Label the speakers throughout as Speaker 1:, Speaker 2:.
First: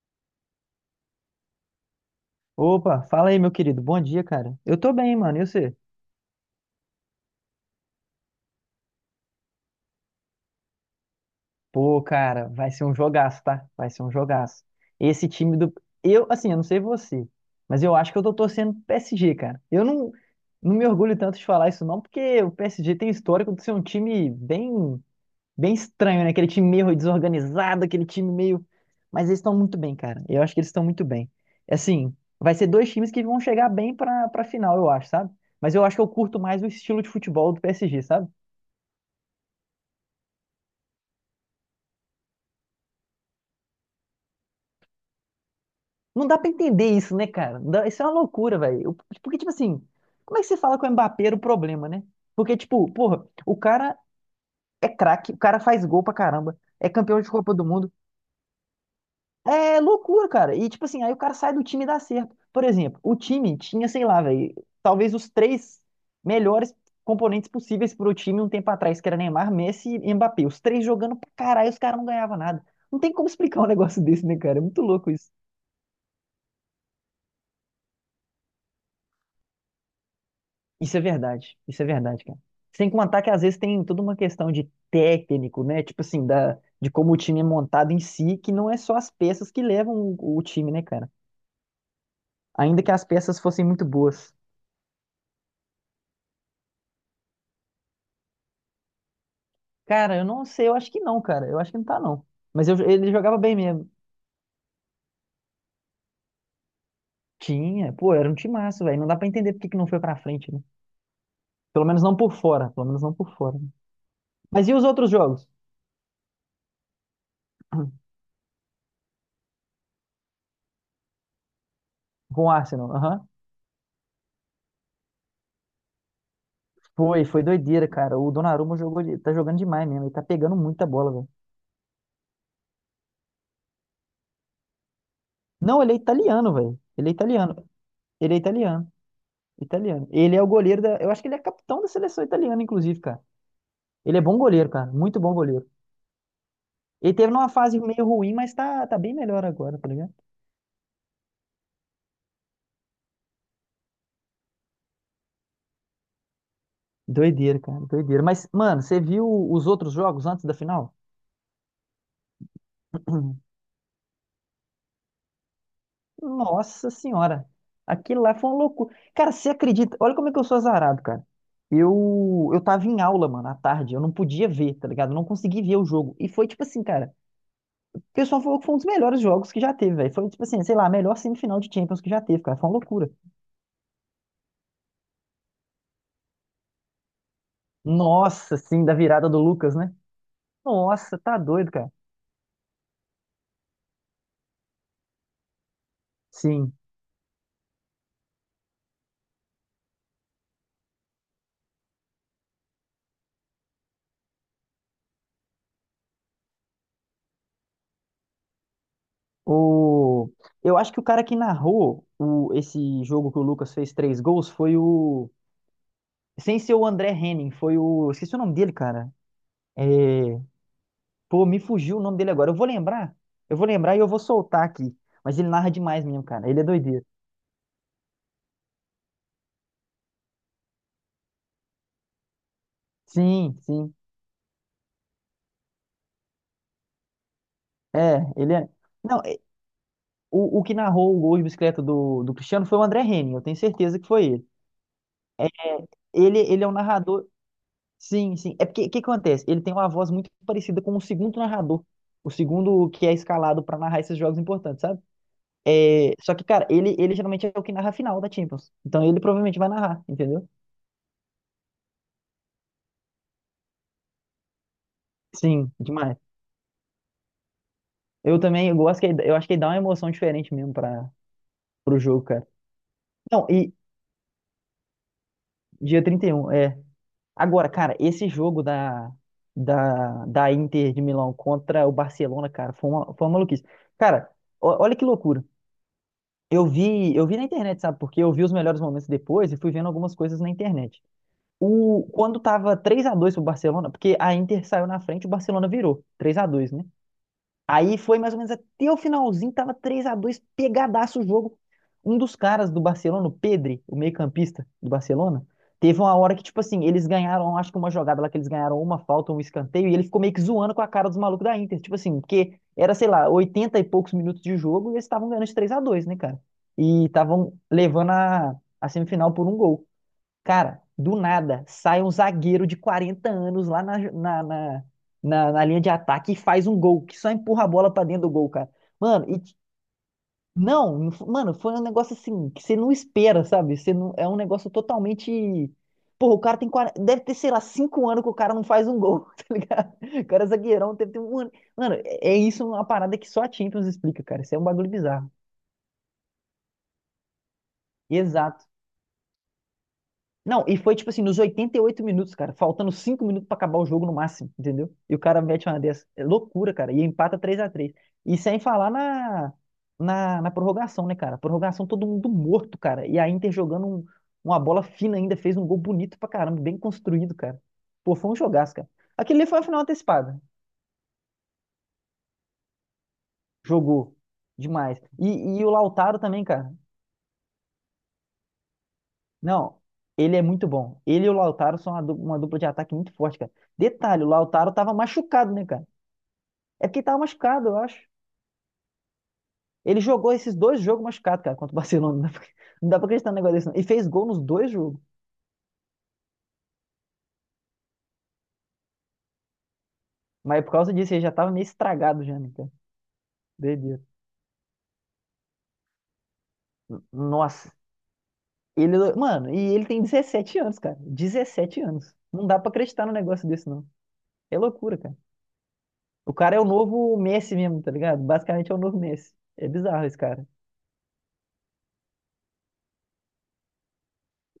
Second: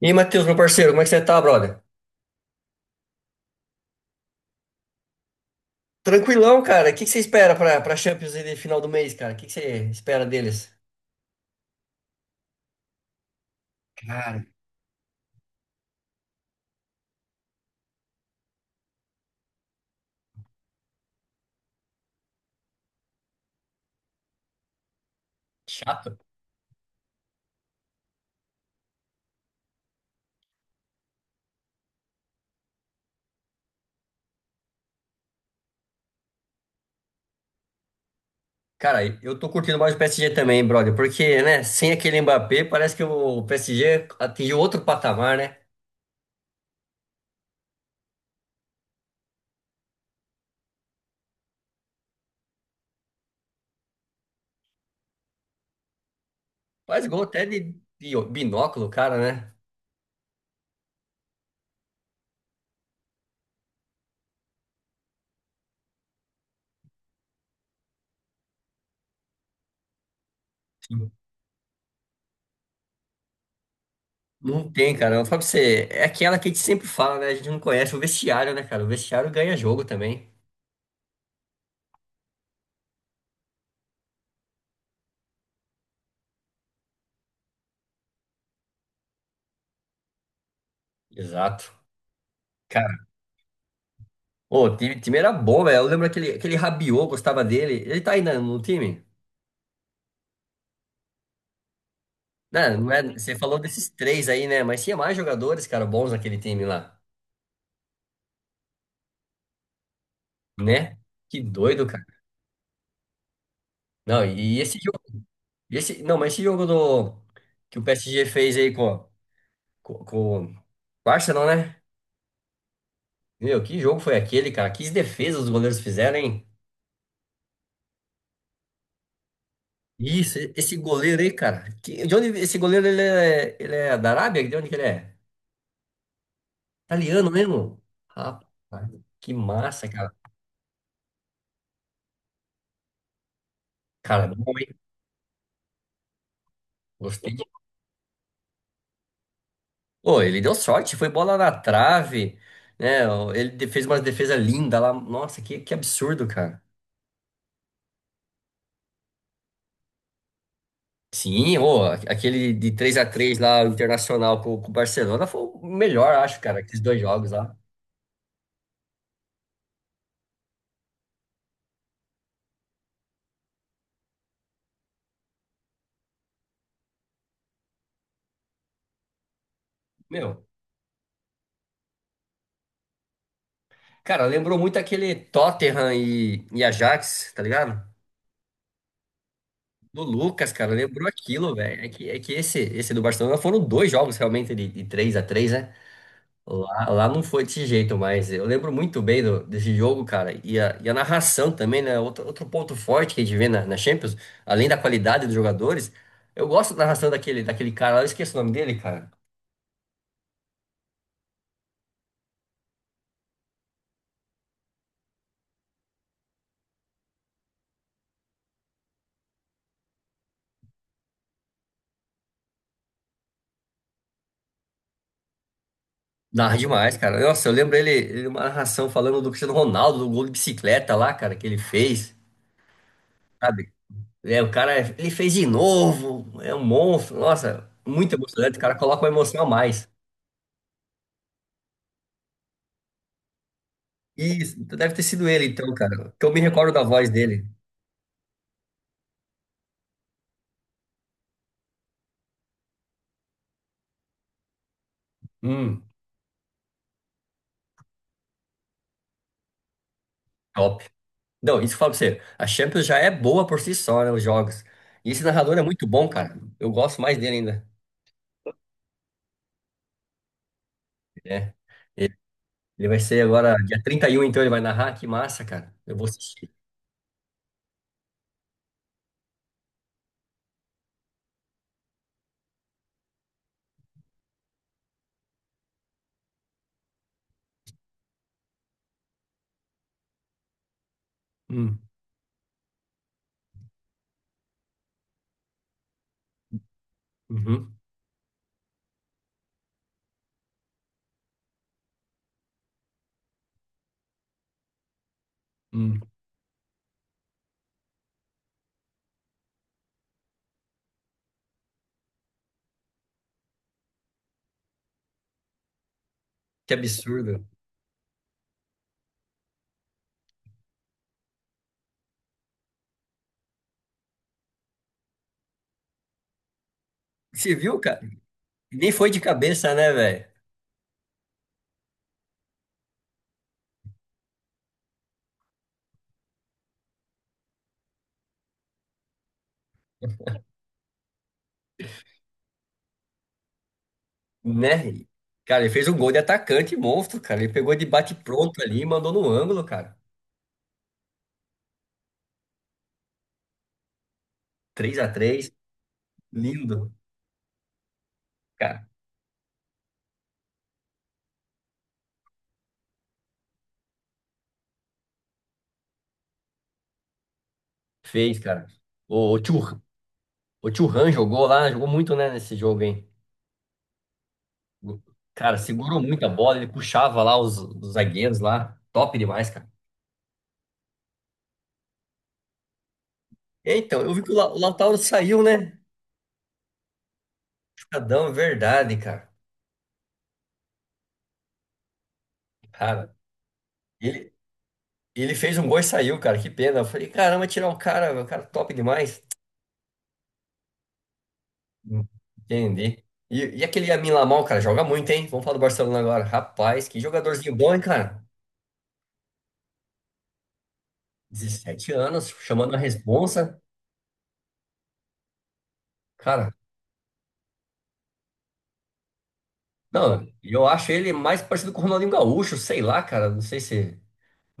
Speaker 1: E aí, Matheus, meu parceiro, como é que você tá, brother?
Speaker 2: Opa, fala aí, meu querido. Bom dia, cara. Eu tô bem, mano. E você?
Speaker 1: Tranquilão, cara. O que que você espera pra Champions aí de final do mês, cara? O que que você espera deles?
Speaker 2: Pô, cara, vai ser um jogaço, tá? Vai ser um
Speaker 1: Cara.
Speaker 2: jogaço. Esse time do. Eu, assim, eu não sei você, mas eu acho que eu tô torcendo pro PSG, cara. Eu não, Não me orgulho tanto de falar isso, não, porque o PSG tem histórico de ser um time bem, bem
Speaker 1: Chato.
Speaker 2: estranho, né? Aquele time meio desorganizado, aquele time meio. Mas eles estão muito bem, cara. Eu acho que eles estão muito bem. Assim, vai ser dois times que vão chegar bem pra final, eu acho, sabe? Mas eu acho que eu curto mais o estilo de futebol do PSG, sabe?
Speaker 1: Cara, eu tô curtindo mais o PSG também, brother, porque, né, sem aquele Mbappé, parece que o PSG atingiu outro patamar, né?
Speaker 2: Não dá pra entender isso, né, cara? Não dá- Isso é uma loucura, velho. Porque, tipo assim, como é que você fala com o Mbappé era o problema, né? Porque, tipo, porra, o cara é craque, o cara faz gol pra caramba, é
Speaker 1: Faz
Speaker 2: campeão
Speaker 1: gol
Speaker 2: de
Speaker 1: até
Speaker 2: Copa do
Speaker 1: de,
Speaker 2: Mundo.
Speaker 1: de binóculo, cara, né?
Speaker 2: É loucura, cara. E, tipo assim, aí o cara sai do time e dá certo. Por exemplo, o time tinha, sei lá, velho, talvez os três melhores componentes possíveis pro time um tempo atrás, que era Neymar, Messi e Mbappé. Os três
Speaker 1: Sim.
Speaker 2: jogando pra caralho, os caras não ganhavam nada. Não tem como explicar um negócio desse, né, cara? É
Speaker 1: Não
Speaker 2: muito
Speaker 1: tem,
Speaker 2: louco
Speaker 1: cara. Eu
Speaker 2: isso.
Speaker 1: falo pra você, é aquela que a gente sempre fala, né? A gente não conhece o vestiário, né, cara? O vestiário ganha jogo também.
Speaker 2: Isso é verdade, cara. Sem contar que às vezes tem toda uma questão de técnico, né? Tipo assim, de como o time é montado em si, que não é só as peças que levam o time, né, cara?
Speaker 1: Exato.
Speaker 2: Ainda que as peças fossem muito boas.
Speaker 1: Ô, o time era bom, velho. Eu lembro aquele Rabiot, gostava dele. Ele tá aí na- no time?
Speaker 2: Cara, eu não sei, eu acho que não, cara. Eu acho que não tá, não. Mas
Speaker 1: Né. Não, é,
Speaker 2: ele
Speaker 1: você
Speaker 2: jogava bem
Speaker 1: falou desses
Speaker 2: mesmo.
Speaker 1: três aí, né? Mas tinha mais jogadores, cara, bons naquele time lá,
Speaker 2: Tinha, pô, era um timaço, velho. Não dá pra entender por que que não foi pra frente, né?
Speaker 1: né? Que
Speaker 2: Pelo
Speaker 1: doido,
Speaker 2: menos
Speaker 1: cara.
Speaker 2: não por fora, pelo menos não por fora, né?
Speaker 1: Não, e
Speaker 2: Mas e
Speaker 1: esse
Speaker 2: os
Speaker 1: jogo,
Speaker 2: outros jogos?
Speaker 1: esse, não, mas esse jogo do, que o PSG fez aí com, com o Arsenal, né?
Speaker 2: Com o Arsenal, aham.
Speaker 1: Meu, que jogo foi aquele, cara? Que defesas os goleiros fizeram, hein?
Speaker 2: Foi doideira, cara. O Donnarumma jogou, tá jogando demais mesmo. Ele tá
Speaker 1: Isso, e-
Speaker 2: pegando
Speaker 1: esse
Speaker 2: muita bola,
Speaker 1: goleiro
Speaker 2: velho.
Speaker 1: aí, cara. Que, de onde esse goleiro ele é da Arábia? De onde que ele é?
Speaker 2: Não, ele é italiano, velho. Ele é
Speaker 1: Italiano
Speaker 2: italiano.
Speaker 1: mesmo?
Speaker 2: Ele é
Speaker 1: Rapaz,
Speaker 2: italiano.
Speaker 1: que massa,
Speaker 2: Italiano.
Speaker 1: cara.
Speaker 2: Ele é o goleiro da. Eu acho que ele é capitão da seleção italiana, inclusive, cara. Ele é
Speaker 1: Cara,
Speaker 2: bom
Speaker 1: bom, hein?
Speaker 2: goleiro, cara. Muito bom goleiro. Ele teve
Speaker 1: Gostei.
Speaker 2: numa fase meio ruim, mas tá bem melhor agora, tá ligado?
Speaker 1: Pô, ele deu sorte, foi bola na trave, né? Ele de- fez uma defesa linda lá. Nossa, que absurdo, cara.
Speaker 2: Doideira, cara. Doideira. Mas, mano, você viu os outros jogos antes da final?
Speaker 1: Sim, ô, aquele de três a três lá, o Internacional com o Barcelona, foi o melhor, acho, cara, aqueles
Speaker 2: Nossa
Speaker 1: dois jogos
Speaker 2: senhora.
Speaker 1: lá.
Speaker 2: Aquilo lá foi uma loucura. Cara, você acredita? Olha como é que eu sou azarado, cara. Eu tava em aula, mano, à tarde. Eu não podia ver, tá ligado? Eu não consegui ver o jogo. E foi tipo assim, cara. O pessoal falou que foi um dos melhores jogos que já teve, velho. Foi, tipo
Speaker 1: Meu,
Speaker 2: assim, sei lá, a melhor semifinal de Champions que já teve, cara. Foi uma loucura.
Speaker 1: cara, lembrou muito aquele Tottenham e Ajax, tá ligado?
Speaker 2: Nossa, sim, da virada do Lucas, né?
Speaker 1: Do Lucas, cara, lembrou
Speaker 2: Nossa, tá
Speaker 1: aquilo,
Speaker 2: doido,
Speaker 1: velho.
Speaker 2: cara.
Speaker 1: É que esse do Barcelona foram dois jogos realmente de 3x3, né?
Speaker 2: Sim.
Speaker 1: Lá, lá não foi desse jeito, mas eu lembro muito bem do- desse jogo, cara. E a narração também, né? Outro, outro ponto forte que a gente vê na, na Champions, além da qualidade dos jogadores, eu gosto da narração daquele, daquele cara lá, eu esqueço o nome dele, cara.
Speaker 2: O... Eu acho que o cara que narrou o... esse jogo que o Lucas fez 3 gols foi o. Sem ser o André Henning, foi o. Esqueci o nome dele, cara. É... Pô, me fugiu o nome dele agora. Eu vou lembrar. Eu vou lembrar e eu vou soltar aqui. Mas ele narra demais mesmo, cara.
Speaker 1: Narra
Speaker 2: Ele é
Speaker 1: demais,
Speaker 2: doideiro.
Speaker 1: cara. Nossa, eu lembro ele, ele uma narração falando do Cristiano Ronaldo, do gol de bicicleta lá, cara, que ele fez,
Speaker 2: Sim,
Speaker 1: sabe?
Speaker 2: sim.
Speaker 1: É, o cara, é- ele fez de novo, é um monstro. Nossa, muito
Speaker 2: É, ele
Speaker 1: emocionante, o
Speaker 2: é.
Speaker 1: cara coloca uma
Speaker 2: Não,
Speaker 1: emoção a mais.
Speaker 2: o que narrou o gol de bicicleta do Cristiano foi o André Henning, eu tenho certeza que foi ele.
Speaker 1: Isso, então deve ter sido ele,
Speaker 2: É,
Speaker 1: então, cara, que eu
Speaker 2: ele,
Speaker 1: me
Speaker 2: ele é um
Speaker 1: recordo da voz
Speaker 2: narrador.
Speaker 1: dele.
Speaker 2: Sim, sim. É porque o que acontece? Ele tem uma voz muito parecida com o segundo narrador. O segundo que é escalado para narrar esses jogos importantes, sabe?
Speaker 1: Hum.
Speaker 2: É, só que, cara, ele geralmente é o que narra a final da Champions. Então ele provavelmente vai narrar, entendeu?
Speaker 1: Top. Não, isso que eu falo pra você. A Champions já é boa por si só, né? Os jogos. E esse narrador é
Speaker 2: Sim,
Speaker 1: muito bom,
Speaker 2: demais.
Speaker 1: cara. Eu gosto mais dele ainda.
Speaker 2: Eu também eu gosto que eu acho que ele dá uma emoção diferente mesmo para
Speaker 1: É.
Speaker 2: pro
Speaker 1: Ele
Speaker 2: jogo, cara.
Speaker 1: ele vai ser
Speaker 2: Não,
Speaker 1: agora,
Speaker 2: e
Speaker 1: dia 31 então ele vai narrar. Que massa, cara. Eu
Speaker 2: dia
Speaker 1: vou
Speaker 2: trinta e
Speaker 1: assistir.
Speaker 2: um é. Agora, cara, esse jogo da Inter de Milão contra o Barcelona, cara, foi uma maluquice. Cara, olha que loucura. Eu vi na internet, sabe? Porque eu vi os melhores momentos depois e fui vendo algumas coisas na internet.
Speaker 1: Hum,
Speaker 2: Quando tava 3-2 pro Barcelona, porque a Inter saiu na frente, o Barcelona virou 3-2, né?
Speaker 1: uhum.
Speaker 2: Aí foi mais ou menos até o finalzinho, tava 3-2, pegadaço o jogo. Um dos caras do Barcelona, o Pedri, o meio-campista do Barcelona,
Speaker 1: hum.
Speaker 2: teve uma hora que, tipo assim, eles ganharam, acho que uma jogada lá que eles ganharam uma falta, um escanteio, e ele ficou meio que zoando com a cara dos malucos da Inter. Tipo assim, porque era, sei lá, 80 e poucos minutos de jogo e eles estavam ganhando de 3x2, né, cara?
Speaker 1: Que
Speaker 2: E
Speaker 1: absurdo.
Speaker 2: estavam levando a semifinal por um gol. Cara, do nada sai um zagueiro de 40 anos lá na linha de ataque e faz um gol, que só
Speaker 1: Você
Speaker 2: empurra a
Speaker 1: viu,
Speaker 2: bola
Speaker 1: cara?
Speaker 2: pra dentro do gol, cara.
Speaker 1: Nem foi de
Speaker 2: Mano, e t-
Speaker 1: cabeça, né, velho?
Speaker 2: não, não f- mano, foi um negócio assim que você não espera, sabe? Você não, é um negócio totalmente. Porra, o cara tem 40, deve ter, sei lá, 5 anos que o cara não faz um gol, tá ligado? O cara é zagueirão, deve ter um ano. Mano, é isso uma parada que só a Champions explica, cara. Isso é um bagulho
Speaker 1: Né?
Speaker 2: bizarro.
Speaker 1: Cara, ele fez um gol de atacante monstro, cara. Ele pegou de bate-pronto
Speaker 2: Exato.
Speaker 1: ali e mandou no ângulo, cara.
Speaker 2: Não, e foi tipo assim, nos 88 minutos, cara, faltando 5 minutos pra acabar o jogo no máximo, entendeu?
Speaker 1: Três a
Speaker 2: E o cara
Speaker 1: três.
Speaker 2: mete uma dessa. É loucura,
Speaker 1: Lindo,
Speaker 2: cara, e empata 3-3. E sem
Speaker 1: cara.
Speaker 2: falar na, na prorrogação, né, cara? Prorrogação todo mundo morto, cara. E a Inter jogando uma bola fina ainda, fez um gol bonito pra caramba, bem construído, cara. Pô, foi um
Speaker 1: Fez, cara.
Speaker 2: jogaço, cara.
Speaker 1: O, o
Speaker 2: Aquele ali foi a final antecipada.
Speaker 1: O Thuram jogou lá, jogou muito, né, nesse jogo, hein?
Speaker 2: Jogou demais.
Speaker 1: Cara,
Speaker 2: E o
Speaker 1: segurou
Speaker 2: Lautaro
Speaker 1: muito a
Speaker 2: também,
Speaker 1: bola, ele
Speaker 2: cara.
Speaker 1: puxava lá os zagueiros lá. Top demais, cara.
Speaker 2: Não, ele é muito bom. Ele e o Lautaro são uma dupla de ataque muito forte, cara.
Speaker 1: É. Então, eu vi
Speaker 2: Detalhe, o
Speaker 1: que o, La- o
Speaker 2: Lautaro tava
Speaker 1: Lautaro saiu,
Speaker 2: machucado, né,
Speaker 1: né?
Speaker 2: cara? É porque ele tava machucado, eu acho.
Speaker 1: Chocadão, é verdade, cara.
Speaker 2: Ele jogou esses dois jogos machucado, cara, contra o Barcelona. Não dá pra, não dá pra
Speaker 1: Cara,
Speaker 2: acreditar no negócio desse, não. E fez gol
Speaker 1: ele,
Speaker 2: nos dois jogos.
Speaker 1: ele fez um gol e saiu, cara. Que pena. Eu falei, caramba, tirar o cara top demais.
Speaker 2: Mas por causa disso, ele já tava meio
Speaker 1: Hum.
Speaker 2: estragado já, né, cara?
Speaker 1: Entendi. E aquele
Speaker 2: Doideira.
Speaker 1: Yamin Lamal, cara, joga muito, hein? Vamos falar do Barcelona agora. Rapaz, que jogadorzinho
Speaker 2: Nossa.
Speaker 1: bom, hein, cara?
Speaker 2: Mano, ele tem 17 anos, cara. 17
Speaker 1: 17
Speaker 2: anos.
Speaker 1: anos,
Speaker 2: Não dá pra
Speaker 1: chamando a
Speaker 2: acreditar no negócio
Speaker 1: responsa.
Speaker 2: desse, não. É loucura, cara. O
Speaker 1: Cara.
Speaker 2: cara é o novo Messi mesmo, tá ligado? Basicamente é o novo Messi. É bizarro esse
Speaker 1: Não,
Speaker 2: cara.
Speaker 1: e eu acho ele mais parecido com o Ronaldinho Gaúcho, sei lá, cara. Não sei se.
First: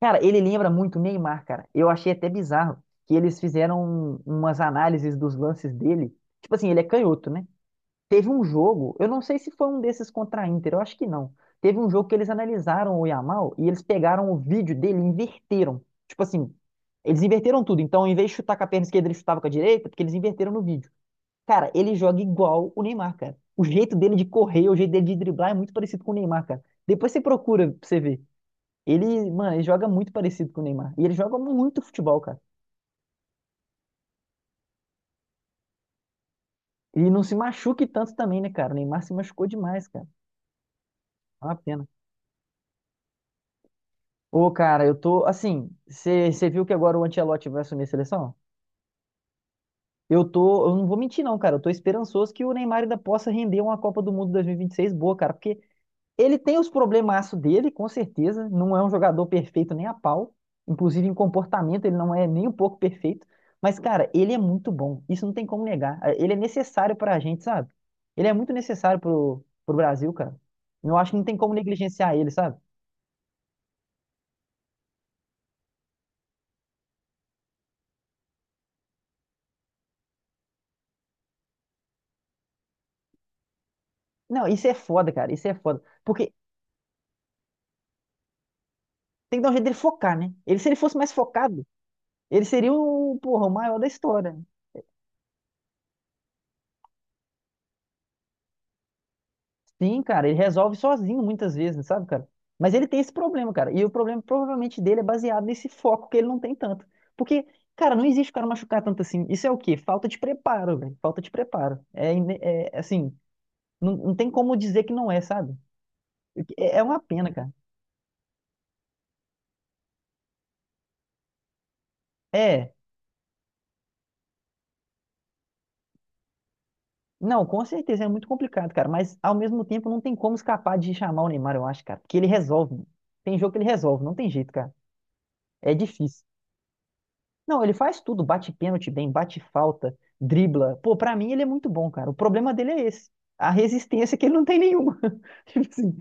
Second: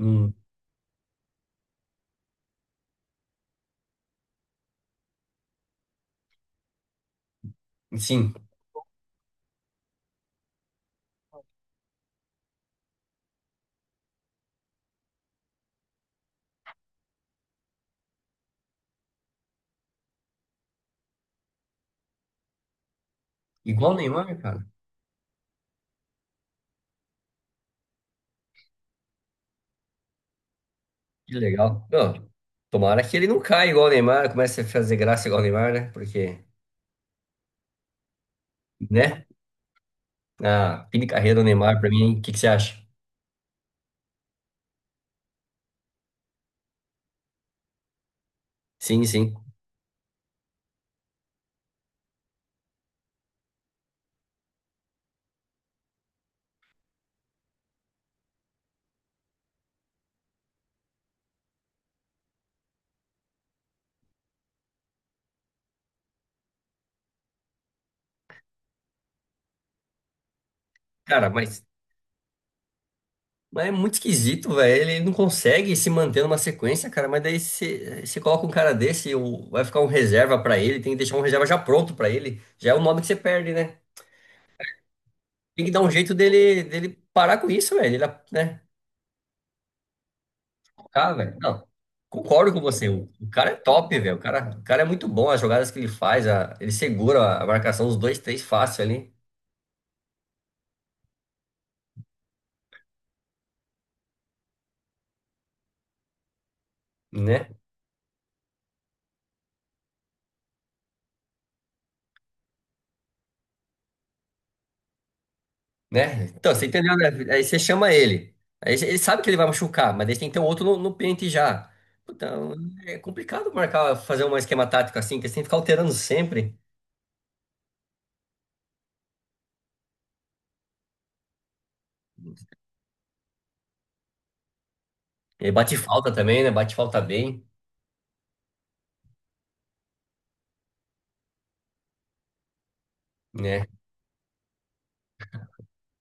Speaker 2: Cara, ele lembra muito o Neymar, cara. Eu achei até bizarro que eles fizeram umas análises dos lances dele. Tipo assim, ele é canhoto, né? Teve
Speaker 1: Sim,
Speaker 2: um jogo, eu não sei se foi um desses contra a Inter, eu acho que não. Teve um jogo que eles analisaram o Yamal e eles pegaram o vídeo dele e inverteram. Tipo assim, eles inverteram tudo. Então, em vez de chutar com a perna esquerda, ele chutava com a direita, porque eles inverteram no vídeo. Cara, ele joga igual o Neymar, cara. O
Speaker 1: igual o
Speaker 2: jeito dele de
Speaker 1: Neymar, cara.
Speaker 2: correr, o jeito dele de driblar é muito parecido com o Neymar, cara. Depois você procura pra você ver. Mano, ele joga muito parecido com o Neymar. E ele
Speaker 1: Que
Speaker 2: joga muito
Speaker 1: legal.
Speaker 2: futebol,
Speaker 1: Não,
Speaker 2: cara.
Speaker 1: tomara que ele não caia igual o Neymar, comece a fazer graça igual o Neymar, né? Porque,
Speaker 2: E não se machuque tanto também, né, cara? O Neymar se
Speaker 1: né?
Speaker 2: machucou demais, cara.
Speaker 1: A fim de carreira do
Speaker 2: É uma
Speaker 1: Neymar, pra
Speaker 2: pena.
Speaker 1: mim, o que que você acha?
Speaker 2: Ô, cara, eu tô, assim, você viu que agora o Ancelotti vai assumir a seleção?
Speaker 1: Sim, sim.
Speaker 2: Eu não vou mentir não, cara, eu tô esperançoso que o Neymar ainda possa render uma Copa do Mundo 2026 boa, cara, porque ele tem os problemaços dele, com certeza. Não é um jogador perfeito nem a pau. Inclusive, em comportamento, ele não é nem um pouco perfeito. Mas, cara, ele é muito bom. Isso não tem como negar. Ele é necessário pra gente, sabe? Ele é muito necessário pro Brasil, cara. Eu acho que não
Speaker 1: Cara,
Speaker 2: tem como negligenciar ele, sabe?
Speaker 1: mas é muito esquisito, velho. Ele não consegue se manter numa sequência, cara. Mas daí você coloca um cara desse, o- vai ficar um reserva pra ele, tem que deixar um reserva já pronto pra ele. Já é o nome que você perde, né?
Speaker 2: Não, isso é foda, cara. Isso é
Speaker 1: Tem que dar
Speaker 2: foda.
Speaker 1: um jeito
Speaker 2: Porque
Speaker 1: dele parar com isso, velho. Ele, né?
Speaker 2: tem que dar um jeito dele focar, né? Se ele fosse
Speaker 1: Ah,
Speaker 2: mais
Speaker 1: velho. Não,
Speaker 2: focado, ele
Speaker 1: concordo com
Speaker 2: seria
Speaker 1: você.
Speaker 2: o,
Speaker 1: O
Speaker 2: porra, o
Speaker 1: cara é
Speaker 2: maior da
Speaker 1: top, velho.
Speaker 2: história, né?
Speaker 1: O cara é muito bom. As jogadas que ele faz, a- ele segura a marcação dos dois, três fácil ali,
Speaker 2: Sim, cara, ele resolve sozinho muitas vezes, sabe, cara? Mas ele tem esse problema, cara. E o problema provavelmente dele é baseado nesse foco que ele não tem tanto. Porque,
Speaker 1: né?
Speaker 2: cara, não existe o cara machucar tanto assim. Isso é o quê? Falta de preparo, velho. Falta de preparo. É, é, assim, não, não tem como dizer que não é, sabe?
Speaker 1: Né? Então, você
Speaker 2: É, é
Speaker 1: entendeu,
Speaker 2: uma
Speaker 1: né?
Speaker 2: pena,
Speaker 1: Aí
Speaker 2: cara.
Speaker 1: você chama ele. Aí ele sabe que ele vai machucar, mas ele tem que ter um outro no, no pente já. Então,
Speaker 2: É.
Speaker 1: é complicado marcar, fazer um esquema tático assim, que você tem que ficar alterando sempre.
Speaker 2: Não, com certeza é muito complicado, cara. Mas ao mesmo tempo não tem como escapar de chamar o Neymar, eu acho, cara. Porque ele resolve. Tem jogo que ele resolve, não tem jeito, cara.
Speaker 1: Ele
Speaker 2: É
Speaker 1: bate falta
Speaker 2: difícil.
Speaker 1: também, né? Bate falta bem,
Speaker 2: Não, ele faz tudo, bate pênalti bem, bate falta, dribla. Pô, pra mim ele é muito bom, cara. O problema dele é esse. A
Speaker 1: né?
Speaker 2: resistência que ele não tem nenhuma. Tipo assim,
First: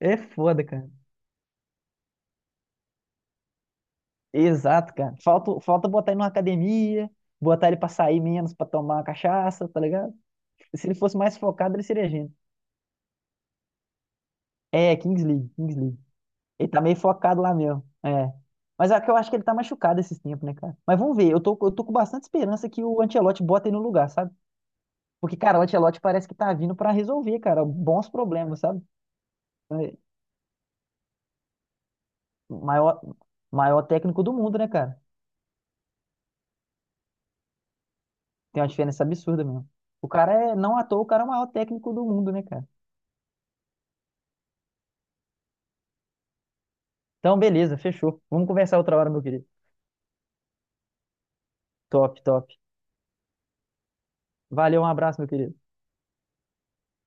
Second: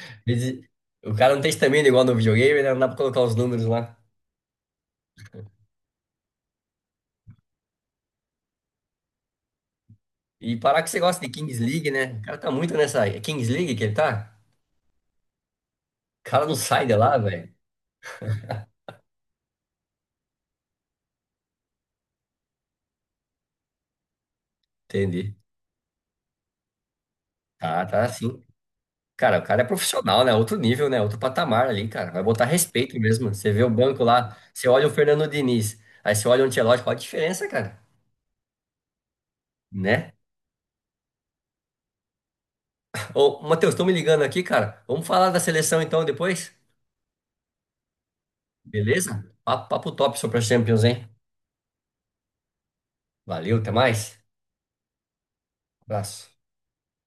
Speaker 2: é
Speaker 1: Às vezes,
Speaker 2: foda, cara.
Speaker 1: o cara não tem estamina igual no videogame, né? Não dá pra colocar os números lá.
Speaker 2: Exato, cara. Falta botar ele numa academia, botar ele pra sair menos, pra tomar uma cachaça, tá ligado?
Speaker 1: E parar
Speaker 2: Se
Speaker 1: que
Speaker 2: ele
Speaker 1: você
Speaker 2: fosse
Speaker 1: gosta de
Speaker 2: mais
Speaker 1: Kings
Speaker 2: focado, ele
Speaker 1: League,
Speaker 2: seria
Speaker 1: né? O
Speaker 2: gênio.
Speaker 1: cara tá muito nessa. É Kings League que ele tá?
Speaker 2: É, Kings League, Kings League.
Speaker 1: O cara não
Speaker 2: Ele tá
Speaker 1: sai de
Speaker 2: meio
Speaker 1: lá,
Speaker 2: focado
Speaker 1: velho.
Speaker 2: lá mesmo. É. Mas é que eu acho que ele tá machucado esses tempos, né, cara? Mas vamos ver. Eu tô com bastante esperança que o Ancelotti bota ele no lugar, sabe? Porque,
Speaker 1: Entendi.
Speaker 2: cara, o Ancelotti parece que tá vindo pra resolver, cara,
Speaker 1: Tá, tá
Speaker 2: bons
Speaker 1: assim.
Speaker 2: problemas, sabe?
Speaker 1: Cara, o cara é
Speaker 2: É,
Speaker 1: profissional, né? Outro nível, né? Outro patamar ali, cara. Vai botar respeito
Speaker 2: maior,
Speaker 1: mesmo. Você vê o
Speaker 2: maior
Speaker 1: banco
Speaker 2: técnico do
Speaker 1: lá,
Speaker 2: mundo, né,
Speaker 1: você olha o
Speaker 2: cara?
Speaker 1: Fernando Diniz, aí você olha o Ancelotti, qual a diferença, cara?
Speaker 2: Tem uma diferença absurda mesmo.
Speaker 1: Né?
Speaker 2: Não à toa, o cara é o maior técnico do mundo, né, cara?
Speaker 1: Ô, Matheus, estão me ligando aqui, cara. Vamos falar da seleção então depois?
Speaker 2: Então, beleza, fechou. Vamos conversar outra hora, meu
Speaker 1: Beleza?
Speaker 2: querido.
Speaker 1: Papo, papo top sobre a Champions, hein?
Speaker 2: Top, top.
Speaker 1: Valeu, até mais.
Speaker 2: Valeu, um abraço, meu querido.
Speaker 1: Abraço.